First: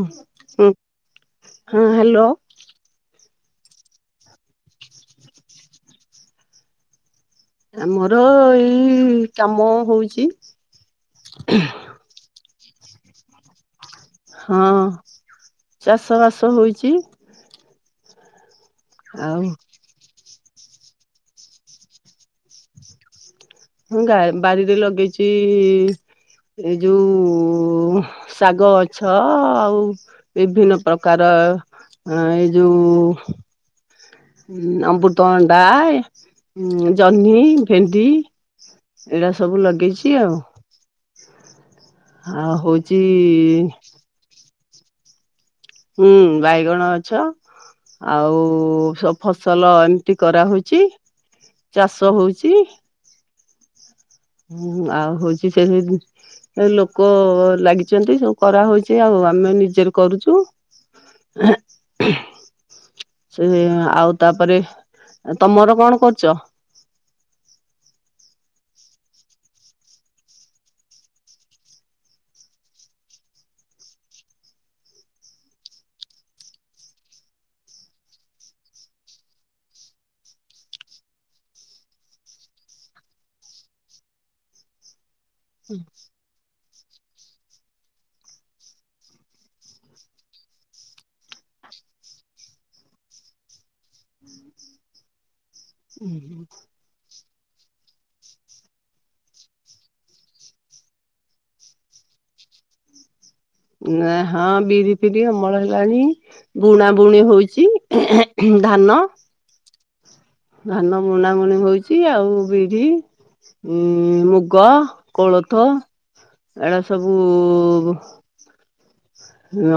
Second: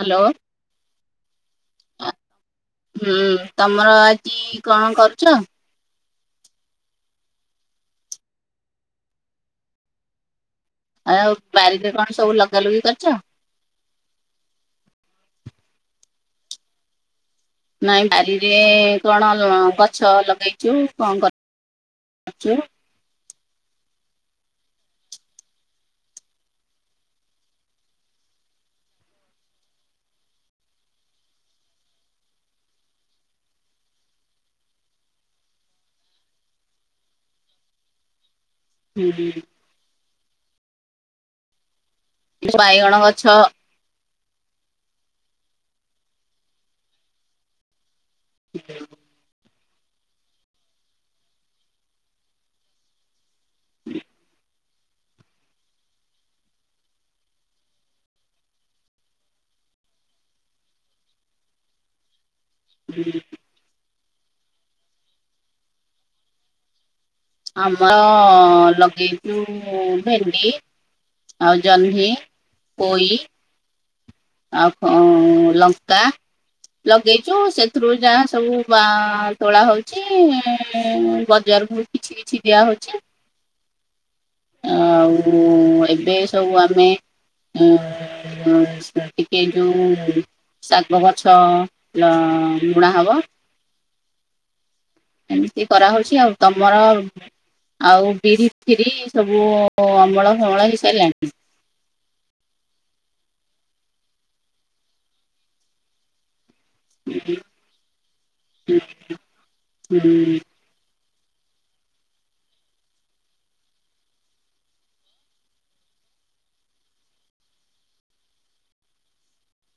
Hello ହଁ hello. ହୁଁ ତମର ଆଜି କଣ କରୁଚ? ଆମର ଏଇ କାମ ହୋଉଚି। ଆ ଆଉ ବାରିରେ କଣ ସବୁ ଲଗାଲୁଗି କରିଚ? ହଁ ଚାଷ ବାସ ହୋଇଚି। ନାଇଁ ବାରିରେ କଣ ଆଉ ଗଛ ଲଗେଇ ଚୁ କଣ କରି ଚୁ? ମୁଁ ଗା ବାଡିରେ ଲଗେଇଚି। ଏ ଯୋଉ ଶାଗ ଗଛ ଆଉ ବିଭିନ୍ନ ପ୍ରକାର ଏଇ ଯୋଉ ଅମୃତ ଅଣ୍ଡା ଜହ୍ନି ଭେଣ୍ଡି। ଏଇଡା ହୁଁ ସବୁ ଲଗେଇଚି ଆଉ। ଆଁ ବାଇଗଣ ହୋଉଚି ଗଛ ହୁଁ ବାଇଗଣ ଗଛ ଆଉ ସବବୁ ଫସଲ ଏମିତି କରାହୋଉଚି ଚାଷ ହୋଉଚି। ହଁ। ହୁଁ ଆଉ ହଉଚି ସେମିତି ଏ ଲୋକ ଲାଗିଚନ୍ତି ସବୁ କରାହୋଉଚି ଆଉ ଆମେ ନିଜେରେ କରୁଚୁ। ଏ ହୁଁ ସେ ଆଉ ତାପରେ ତମର କଣ କରୁଚ? ଆମର ଲଗେଇଚୁ ଭେଣ୍ଡି। ଆଉ ଜହ୍ନି ପୋଇ ଆଉ ଲଙ୍କା। ଲଗେଇଚୁ ସେଥିରୁ ଯାହା ସବୁ ବା ତୋଳା ହଉଚି ବଜାର କୁ ବି କିଛି କିଛି ଦିଆ ହଉଚି। ଆଉ ଏବେ ସବୁ ଆମେ ଅ ଟିକେ ଯୋଉ ସାଗ ଗଛ ବୁଣା ହବ। ହୁଁ ଏମିତି କରାହଉଚି ଆଉ ତମର ଆଉ ବିରି ଫିରି ସବୁ ଅମଳ ଫମଳ ହେଇସାରିଲାଣି। ନ ହଁ ବିରି ଫିରି ଅମଳ ହେଲାଣିି ବୁଣା ବୁଣି ହଉଚି ଧାନ। ହୁଁ। ଧାନ ବୁଣା ବୁଣି ହଉଚି ଆଉ ବିରି ଉଁ ମୁଗ କୋଳଥ ଏଡା ସବୁ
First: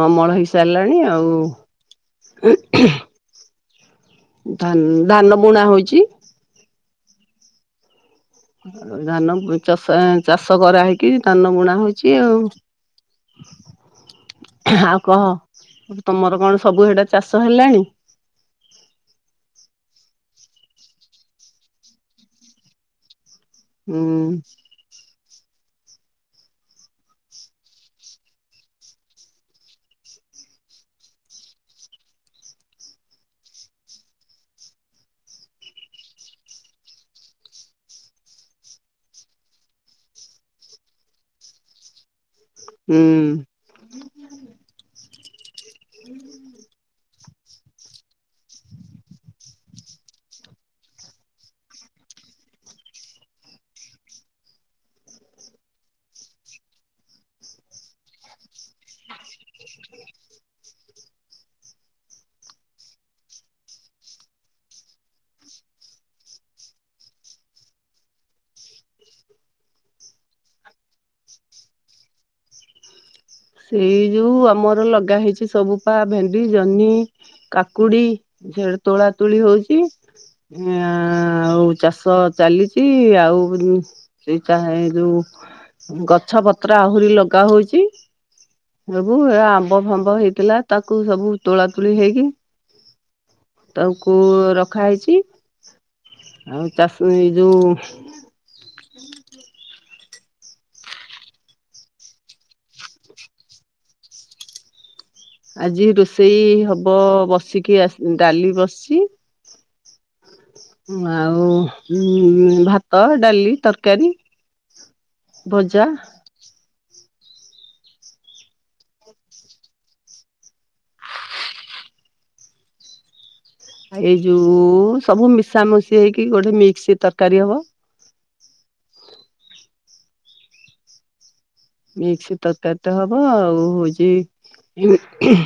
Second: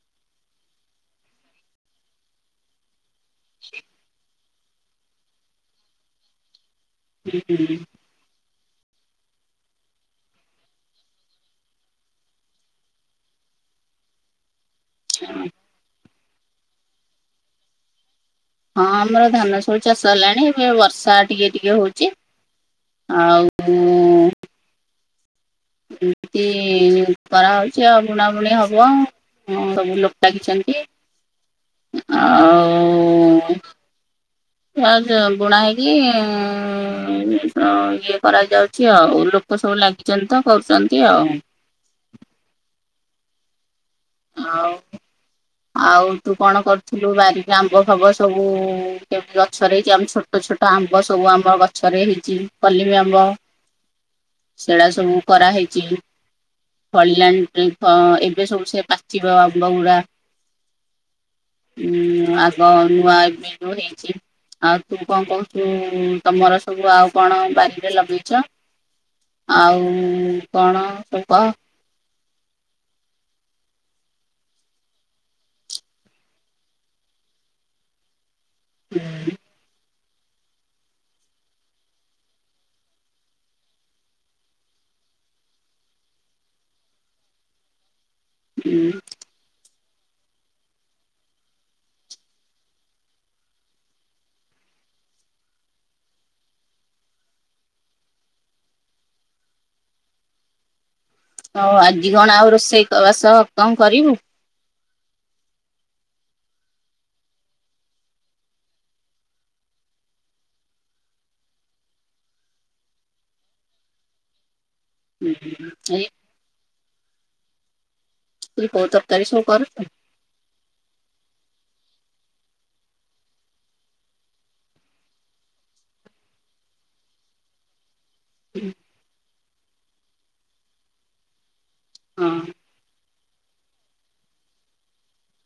ଅମଳ ହେଇସାରିଲାଣି ଆଉ ସେ ଧାନ ଧାନ ବୁଣା ହଉଚି। ହୁଁ ହୁଁ। ଆଉ ଧାନଷ ଚାଷ କରାହେଇକି ଧାନ ବୁଣା ହଉଚି ଆଉ। ଆଉ କହ ତମର କଣ ସବୁ ଏଟା ଚାଷ ହେଲାଣି? ହଁ ଆମର ଧାନ ସବୁ ଚାଷ ହେଲାଣି ଏବେ ବର୍ଷା ଟିକେ ଟିକେ ହଉଚି ଆଉ ହୁଁ। ଏମତି କରାହେଉଚି ଆଉ ବୁଣାବୁଣି ହବ। ହଁ ସବୁ ଲୋକ ଲାଗିଚନ୍ତି ଆଉ ହ ଆ ବୁଣା ହେଇକି ଇଏ କରାଯାଉଛି ଆଉ ଲୋ କ ସବୁ ଲାଗିଚନ୍ତି ତ କରୁଚନ୍ତି ଆଉ। ହୁଁ। ଆଉ ଆଉ ତୁ କଣ କରୁ ଥିଲୁ ବାରିକରେ ଆମ୍ବ ଫବ ସବୁ କେମିତି ଗଛରେହିଛି ଆମ ଛୋଟ ଛୋଟ ଆମ୍ବ ସବୁ ଆମବ ଗଛ ଗଛରେ ହେଇଚି କଲିମ ଆମ୍ବ ସେଡା ସବୁ କରାହେଇଚି। ଫଳିଲାଣି ଏବେ ସବୁ ସେ ପାଚିବ ଆମ୍ବ ଗୁଡା। ହୁଁ ଆଗ ନୂଆ ଏବେ ହେଇଚି ଆଉ ତୁ କଣ କହୁଚୁ ତମର ସବୁ ଆଉ କଣ ବାରିରେ ଲଗେଇଚ? ଆଉ କଣ ତୁ କହ। ସେଇ ଯୋଉ ଆମର ଲଗା ହେଇଚି ସବୁ ପା ଭେଣ୍ଡି ଜହ୍ନି କାକୁଡି ସେ ତୋଳା ତୁଳି ହଉଚି ଆ ଆଉ ଚାଷ ଚାଲିଚି ଆଉ ସେ ଚା ଏ ଯୋଉ ଗଛ ପତ୍ର ଆହୁରି ଲଗାହଉଚି। ସବୁ ଏ ଆମ୍ବ ଫାମ୍ବ ହେଇଥିଲା। ତାକୁ ସବୁ ତୋଳା ତୋଳି ହେଇକି ତାଙ୍କୁ ରଖା ହେଇଛି। ଆଉ ଚାଷ ଏ ଯଉ ହଉ ଆଜି କଣ ଆଉ ରୋଷେଇବାସ କଣ କରିବୁ? ଆଜି ରୋଷେଇ ହବ ବସିକି ଆ ଡାଲି ବସିଛି। ଆଉ ଭାତ, ଡାଲି, ତରକାରୀ। ହୁଁ ହଁଁ ଭଜା ଆ [unintelligible] ମୁଁ କହିଲି କୋଉ ତରକାରୀ ସବୁ କରୁଚୁ? ଏଇ ଯୋଉ ସବୁ ମିଶାମିଶି ହେଇକି ଗୋଟେ ମିକ୍ସ ତରକାରୀ ହବ। ହୁଁ [unintelligible] ମିକ୍ସ ତରକାରୀ ଟେ ହବ। ଆଉ ହଉଛି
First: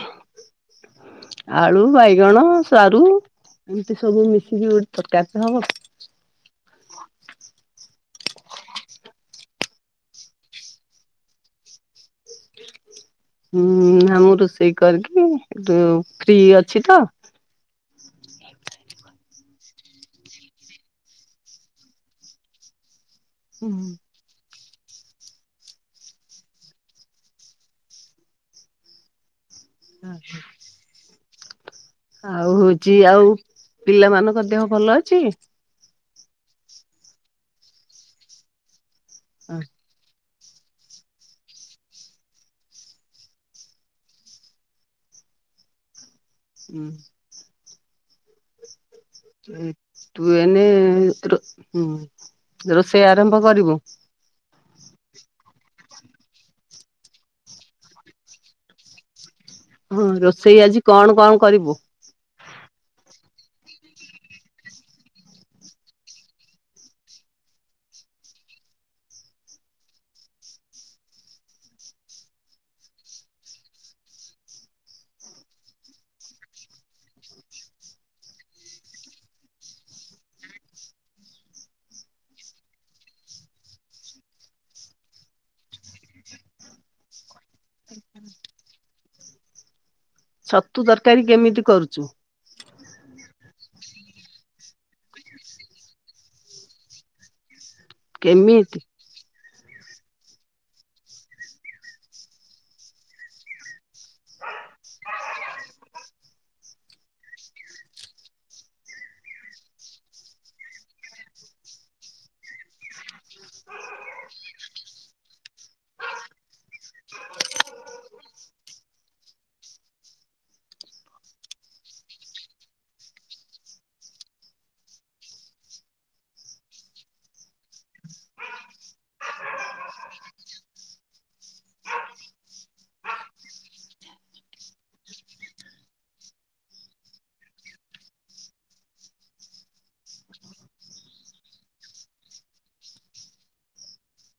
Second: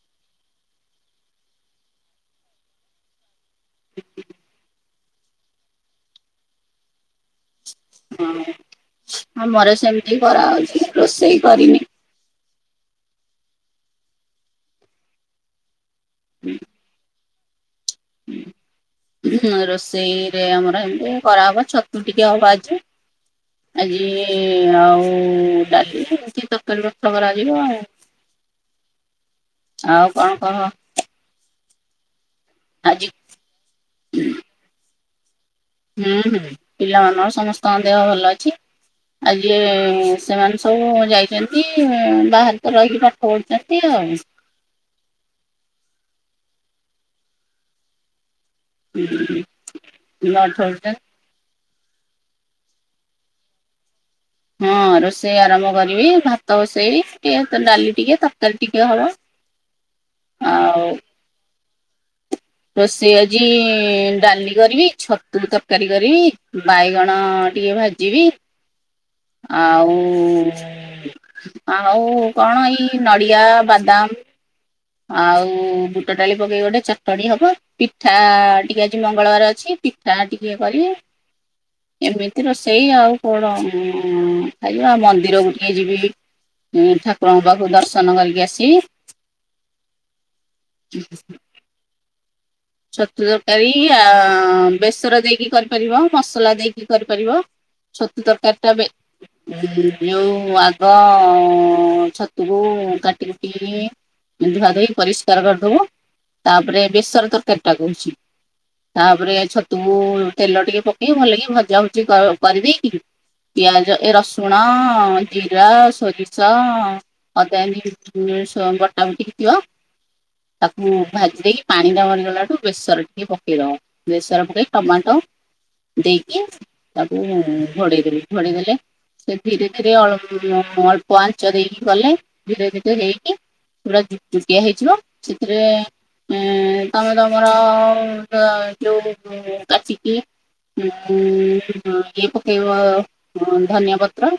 ଆଳୁ, ବାଇଗଣ, ସାରୁ। ଏମିତି ସବୁ ମିଶିକି ଗୋଟେ ତରକାରୀ ଟେ ହବ। ହଁ। ଆମର ସେମିତି କରା ହଉଛି ରୋଷେଇ କରିନି। ହୁଁ, ନା ମୁଁ ରୋଷେଇ କରିକି ଏ ଫ୍ରି ଅଛି ତ। ରୋଷେଇ ରେ ଆମର ଏମିତି କରାହବ। ଛତୁ ଟିକେ ହବ ଆଜି। ଆଜି ଆଉ ଡାଲି କେମିତି ତରକାରୀ [unintelligible] ରଥ କରାଯିବ ଆଉ ଆଉ କଣ କହ? ଆଉ ହଉଛି ଆଜି ଆଉ ପିଲାମାନଙ୍କ ଦେହ ଭଲ ଅଛି? ହୁଁ, ହୁଁ, ପିଲାମାନଙ୍କ ସମସ୍ତଙ୍କ ଦେହ ଭଲ ଅଛି। ଆଜି ସେମାନେ ସବୁ ଯାଇଛନ୍ତି। ବାହାରେ ତ ରହିକି ପାଠ ପଢୁଛନ୍ତି ଆଉ। ହୁଁ [unintelligible] ଆଉ। ତୁ ଏଇନେ ଗାଧଉଛନ୍ତି ରୋ ରୋଷେଇ ଆରମ୍ଭ କରିବୁ? ହଁ ରୋଷେଇ ଆରମ୍ଭ କରିବି। ଭାତ ବସେଇବି, ଡାଲି ଟିକେ, ତରକାରୀ ଟିକେ ହବ। ହଁ। ରୋଷେଇ ଆଉ ଆଜି କଣ କଣ କରିବୁ? ରୋଷେଇ ଆଜି ଡାଲି କରିବି, ଛତୁ ତରକାରୀ କରିବି, ବାଇଗଣ ଟିକେ ଭାଜିବି, ଆଉ ଆଉ କଣ ଏଇ ନଡ଼ିଆ, ବାଦାମ ଆଉ ବୁଟ ଡାଲି ପକେଇକି ଗୋଟେ ଚଟଣି ହବ। ପିଠା ଟିକେ ଆଜି ମଙ୍ଗଳବାର ଅଛି। ପି ଠା ଟିକେ କରିବି। ଏମିତି ରୋସେଇ ଆଉ କଣ। ଆଜିବା ମନ୍ଦିରକୁ ଟିକେ ଯିବି। ଠାକୁରଙ୍କ ପାଖରୁ ଦର୍ଶନ କରିକି ଆସିବି। ଛତୁ ତରକାରୀ କେମିତି କରୁଚୁ? ଛତୁ ତରକାରୀ ଆ ବେସର ଦେଇକି କରିପାରିବ, ମସଲା ଦେଇକି କରିପାରିବ। ଛତୁ ତରକାରୀ ଟା କେମିତି ବେ ଯୋଉ ଆଗ ଛତୁକୁ କାଟି କୁଟି ଧୁଆ ଧୁଇ ପରିଷ୍କାର କରିଦବୁ। ତାପରେ ବେସର ତରକାରୀ ଟା କହୁଛି? ତାପରେ ଛତୁକୁ ତେଲ ଟିକେ ପକେଇକି ଭଲ କି ଭଜା ଭୁଜି କରିିଦେଇକି ପିଆଜ ଏ ରସୁଣ, ଜିରା, ସୋରିଷ ହଦ [unintelligible] ବଟା ବୁଟିକି ଯିବ ତାକୁ ଭାଜି ଦେଇକି। ପାଣି ଟା ମରିଗଲା ଠୁ ବେସର ଟିକେ ପକେଇ ଦବ। ବେସର ପକେଇ ଟମାଟୋ ଦେଇକି ତାକୁ ଘୋଡେଇଦେବେ, ଘୋଡେଇ ଦେଲେ ସେ ଧୀରେ ଧୀରେ ଅଳ ଅଳ୍ପ ଆଞ୍ଚ ଦେଇକି କଲେ। ଧୀରେ ଧୀରେ ହେଇକି ପୁରା ଯୁଟିଆ ହେଇଥିବ ସେଥିରେଏ ତମେ ତମର ଯୋଉ କାଚିକି ଉ ଇଏ ପକେଇବ ଧନିଆ ପତ୍ର,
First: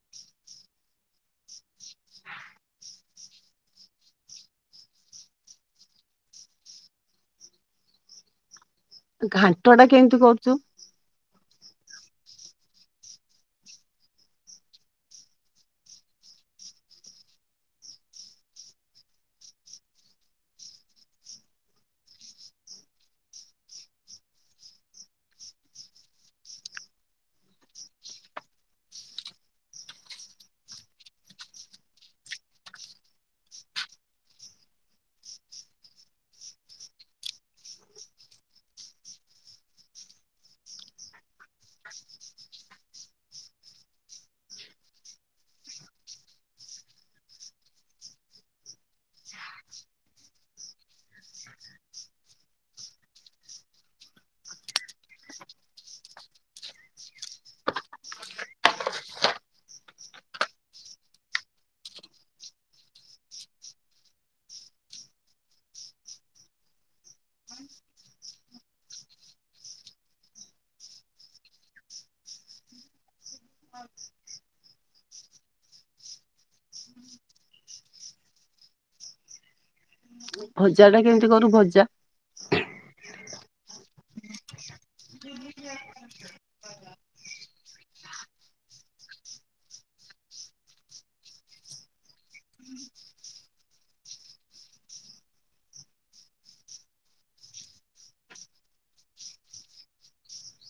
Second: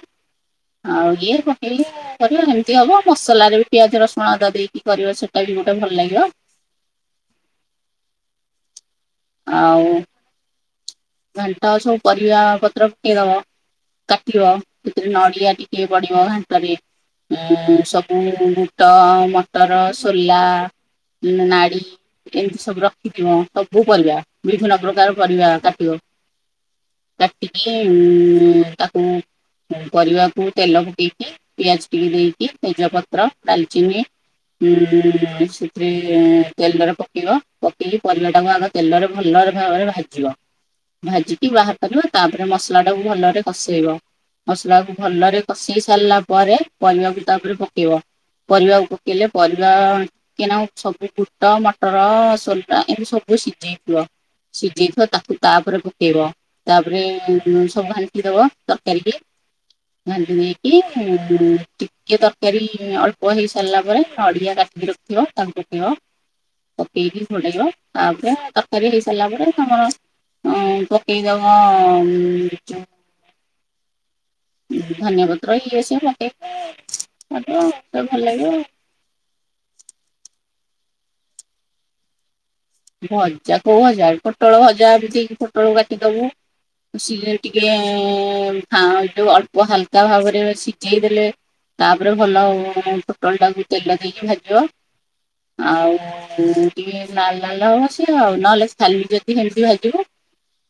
ଆଉ ଇଏ ପକେଇବ। କରିବ ଏମିତି ହବ ମସଲାରେ ବି ପିଆଜ ରସୁଣ ଅଦା ଦେଇକି କରିବ ସେଇଟା ବି ଗୋଟେ ଭଲ ଲାଗିବ। ଘାଣ୍ଟ ଟା କେମିତି କରୁଛୁ? ଘଣ୍ଟା ସବୁ ପରିବା ପତ୍ର ପକେଇଦବ, କାଟିବ ସେଥିରେ ନଡ଼ିଆ ଟିକେ ପଢିବ ଘାଣ୍ଟରେ। ଉଁ ସବୁ ବୁଟ, ମଟର, ସୋଲା, ଉଁ ନାଡ଼ି ଏମିତି ସବୁ ରଖିଥିବ ସବୁ ପରିବା ବିଭିନ୍ନ ପ୍ରକାର ପରିବା କାଟିବ। କାଟିକି ଉଁ ତାକୁ ପରିବାକୁ ତେଲ ଫୁଟେଇକି ପିଆଜ ଟିକେ ଦେଇକି ତେଜ ପତ୍ର ଡାଲଚିନି ଉଁ ସେଥିରେ ତେଲରେ ପକେଇବ ପକେଇକି ପରିବା ଟାକୁ ଆଗ ତେଲରେ ଭଲ ଭାବରେ ଭାଜିବ। ଭାଜିିକ ବାହାର କରିବ, ତାପରେ ମସଲା ଟାକୁ ଭଲରେ କଷେଇବ। ମସଲା କୁ ଭଲରେ କଷେଇି ସାରିଲା ପରେ ପରିବାକୁ ତାପରେ ପକେଇବ। ପରିବାକୁ ପକେଇଲେ ପରିବା କେନା ସବୁ ବୁଟ, ମଟର, ସୋଲା ଏମତି ସବୁ ସିଝେଇଥିବ। ସିଝଇଥବ ତାକୁ ତାପରେ ପ ପକେଇବ ତାପରେ ସବୁ ଘଣ୍ଟି ଦବ ତରକାରୀ କି। ଘାଣ୍ଟି ଦେଇକି ଟିକେ ତରକାରୀ ଅଳ୍ପ ହେଇ ସାରିଲା ପରେ ନଡିଆ କାଟିକି ରଖ ଥିବ ତାକୁ ପକେଇବ। ପକେଇକି ଘଡେଇବ ତାପରେ ତରକାରୀ ହେଇସାରିଲା ପରେ ତମର ଅଁ ପକେଇଦବ ଅଁ ଯୋ ଧନିଆ ପତ୍ର ଇଏ ସିଏ ପକେଇବ ଭଲ ଲାଗିବ ଆଉ ଭଜା ଟା କେମିତି କରୁ ଭଜା? ଭଜା କୋଉ ଭଜା ପୋଟଳ ଭଜା ଏମତି ପୋଟଳକୁ କାଟିଦବୁ ସିଏ ଟିକେ ଆଁ ଯୋଉ ଅଳ୍ପ ହାଲକା ଭାବରେ ସିଝେଇ ଦେଲେ ତାପରେ ଭଲ ଫୁଟଣ ଟାକୁ ତେଲ ଦେଇକି ଭାଜିବ। ଆଉ ଟିକେ ନାଲ ଡାଲ ବସିବ ନହେଲେ ଖାଲିି ଯଦି ସେମିତି ଭାଜିବ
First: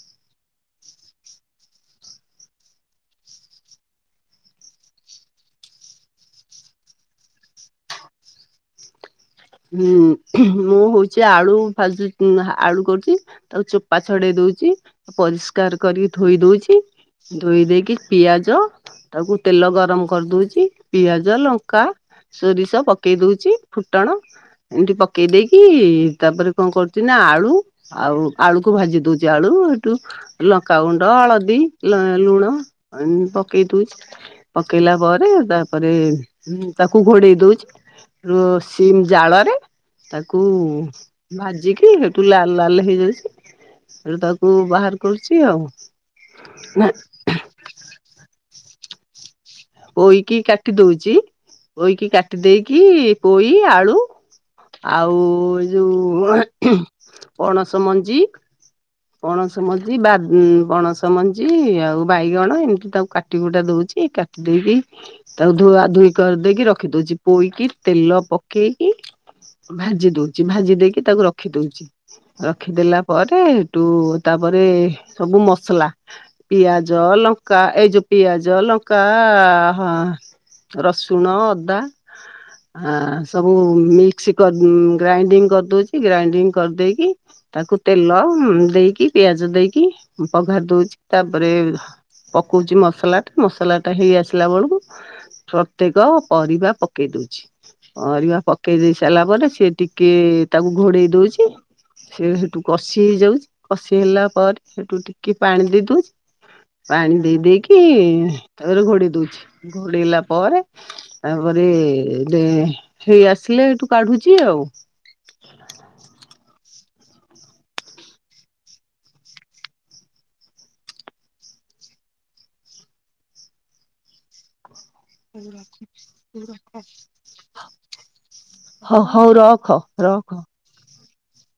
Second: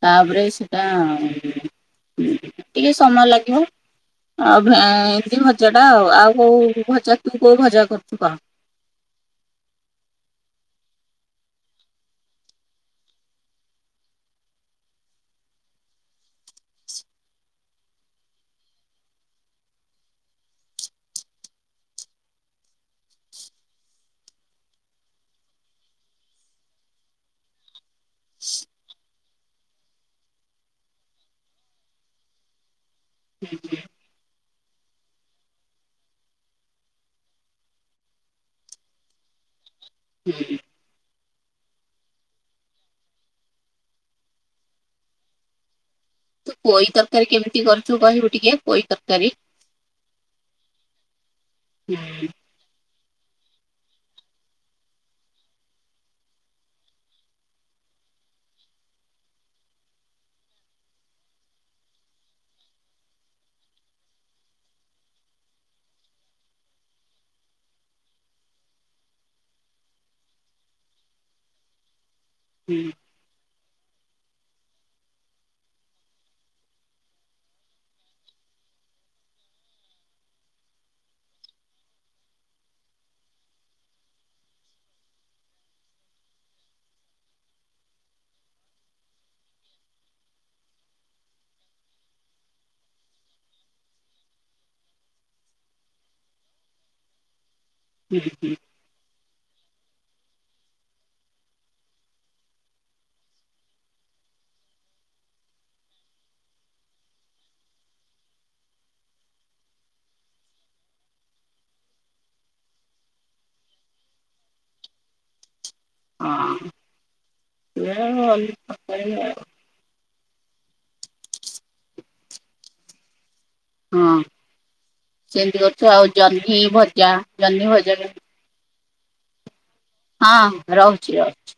ତାପରେ ସେଟା ଟିକେ ସମୟ ଲାଗିବ। ଆଉ ଏମ ଭଜା ଟା ଆଉ ଆଉ କୋଉ ଭଜା ତୁ କୋଉ ଭଜା କରୁଛୁ କଅ? ହୁଁ ମୁଁ ହଉଛି ଆଳୁ ଫାଜୁ ଆଳୁ କରୁଛି ତାକୁ ଚୋପା ଛଡେଇ ଦଉଛି- ପରିଷ୍କାର କରିକି ଧୋଇ ଦଉଛି ଧୋଇ ଦେଇକି ପିଆଜ ତାକୁ ତେଲ ଗରମ କରିଦଉଛି ପିଆଜ, ଲଙ୍କା ସୋରିଷ ପକେଇ ଦଉଛି ଫୁଟଣ ଏମତି ପକେଇ ଦେଇ କି ତାପରେ କଣ କରୁଛି ନା ଆଳୁ ଆଉ ଆଳୁକୁ ଭାଜି ଦଉଛି ଆଳୁ ଏଇଠୁ- ଲଙ୍କାଗୁଣ୍ଡ, ହଳଦୀ, ଲୁଣ ପକେଇ ଦଉଛି। ପକେଇଲା ପରେ ତାପରେ ତାକୁ ଘୋଡେଇ ଦଉଛି ର ସିମ ଜାଳରେ ତାକୁ ଭାଜିକି ସେଠୁ ଲାଲ ଲାଲ ହେଇଯାଉଛି ସେଠୁ ତାକୁ ବାହାର କରୁଛି ଆଉ। ପୋଇ ତରକାରୀ କେମିତି କରୁଛୁ କହିବୁ ଟିକେ ପୋଇ ତରକାରୀ? ପୋଇକି କାଟି ଦଉଛି। ହୁଁ ପୋଇକି କାଟି ଦେଇେକି ପୋଇ, ଆଳୁ ଆଉ ଯୋଉ ପଣସ ମଞ୍ଜି ପଣସ ମଞ୍ଜି ବା ପଣସ ମଞ୍ଜି ଆଉ ବାଇଗଣ ଏମିତି ତାକୁ କାଟି କୁଟା ଦଉଛି [unintelligible] ତାକୁ ଧୁଆ ଧୁଇ କରିଦେଇକି ରଖି ଦଉଛି। ପୋଇକି ତେଲ ପକେଇକି ଭାଜି ଦଉଛି ଭାଜି ଦେଇକି ତାକୁ ରଖି ଦଉଛି। ହୁଁ ରଖିଦେଲା ପରେ ତାପରେ ସବୁ ମସଲା ପିଆଜ ଲଙ୍କା ଏଇ ଯୋଉ ପିଆଜ ଲଙ୍କା ହଁ ରସୁଣ, ଅଦା ହଁ ସବୁ ମିକ୍ସ କ ଗ୍ରାଇଣ୍ଡିଙ୍ଗ କରିଦଉଛି। ଗ୍ରାଇଣ୍ଡିଙ୍ଗ କରିଦେଇକି ତାକୁ ତେଲ ଦେଇକି, ପିଆଜ ଦେଇକି ପଘାରି ଦଉଛି। ତାପରେ ପକଉଛି ମସଲା ଟା। ମସଲା ଟା ହେଇ ଆସିଲା ବେଳକୁ ପ୍ରତ୍ୟେକ ପରିବା ପକେଇ ଦଉଛି। ହୁଁ ପରିବା ପକେଇ ଦେଇ ସାରିଲା ପରେ ସିଏ ଟିକେ ଟିକେ ତାକୁ ଘୋଡେଇ ଦଉଛି। ସେ ସେଠୁ କଷି ହେଇଯାଉ କଷି ହେଲା ପରେ ସେଠୁ ଟିକେ ପାଣି ଦେଇଦୋଉ ପାଣି ଦେଇ ଦେଇକି ତାରେ ଘୋଡେଇ ଦଉଛି। ଘୋଡେଇଲା ପରେ ତାପରେ ହେଇ ଆସିଲେ ସେଠୁ କାଢୁଛି ଆଉ ହଁ [unintelligible] ହଁ ସେମିତି କରୁଛୁ ଆଉ ଜହ୍ନି ଭଜା। ଜହ୍ନି ଭଜା କେମିତି? ହ ହଉ ରଖ। ରଖ। ହଁ ରହୁଛି ରହୁଛି।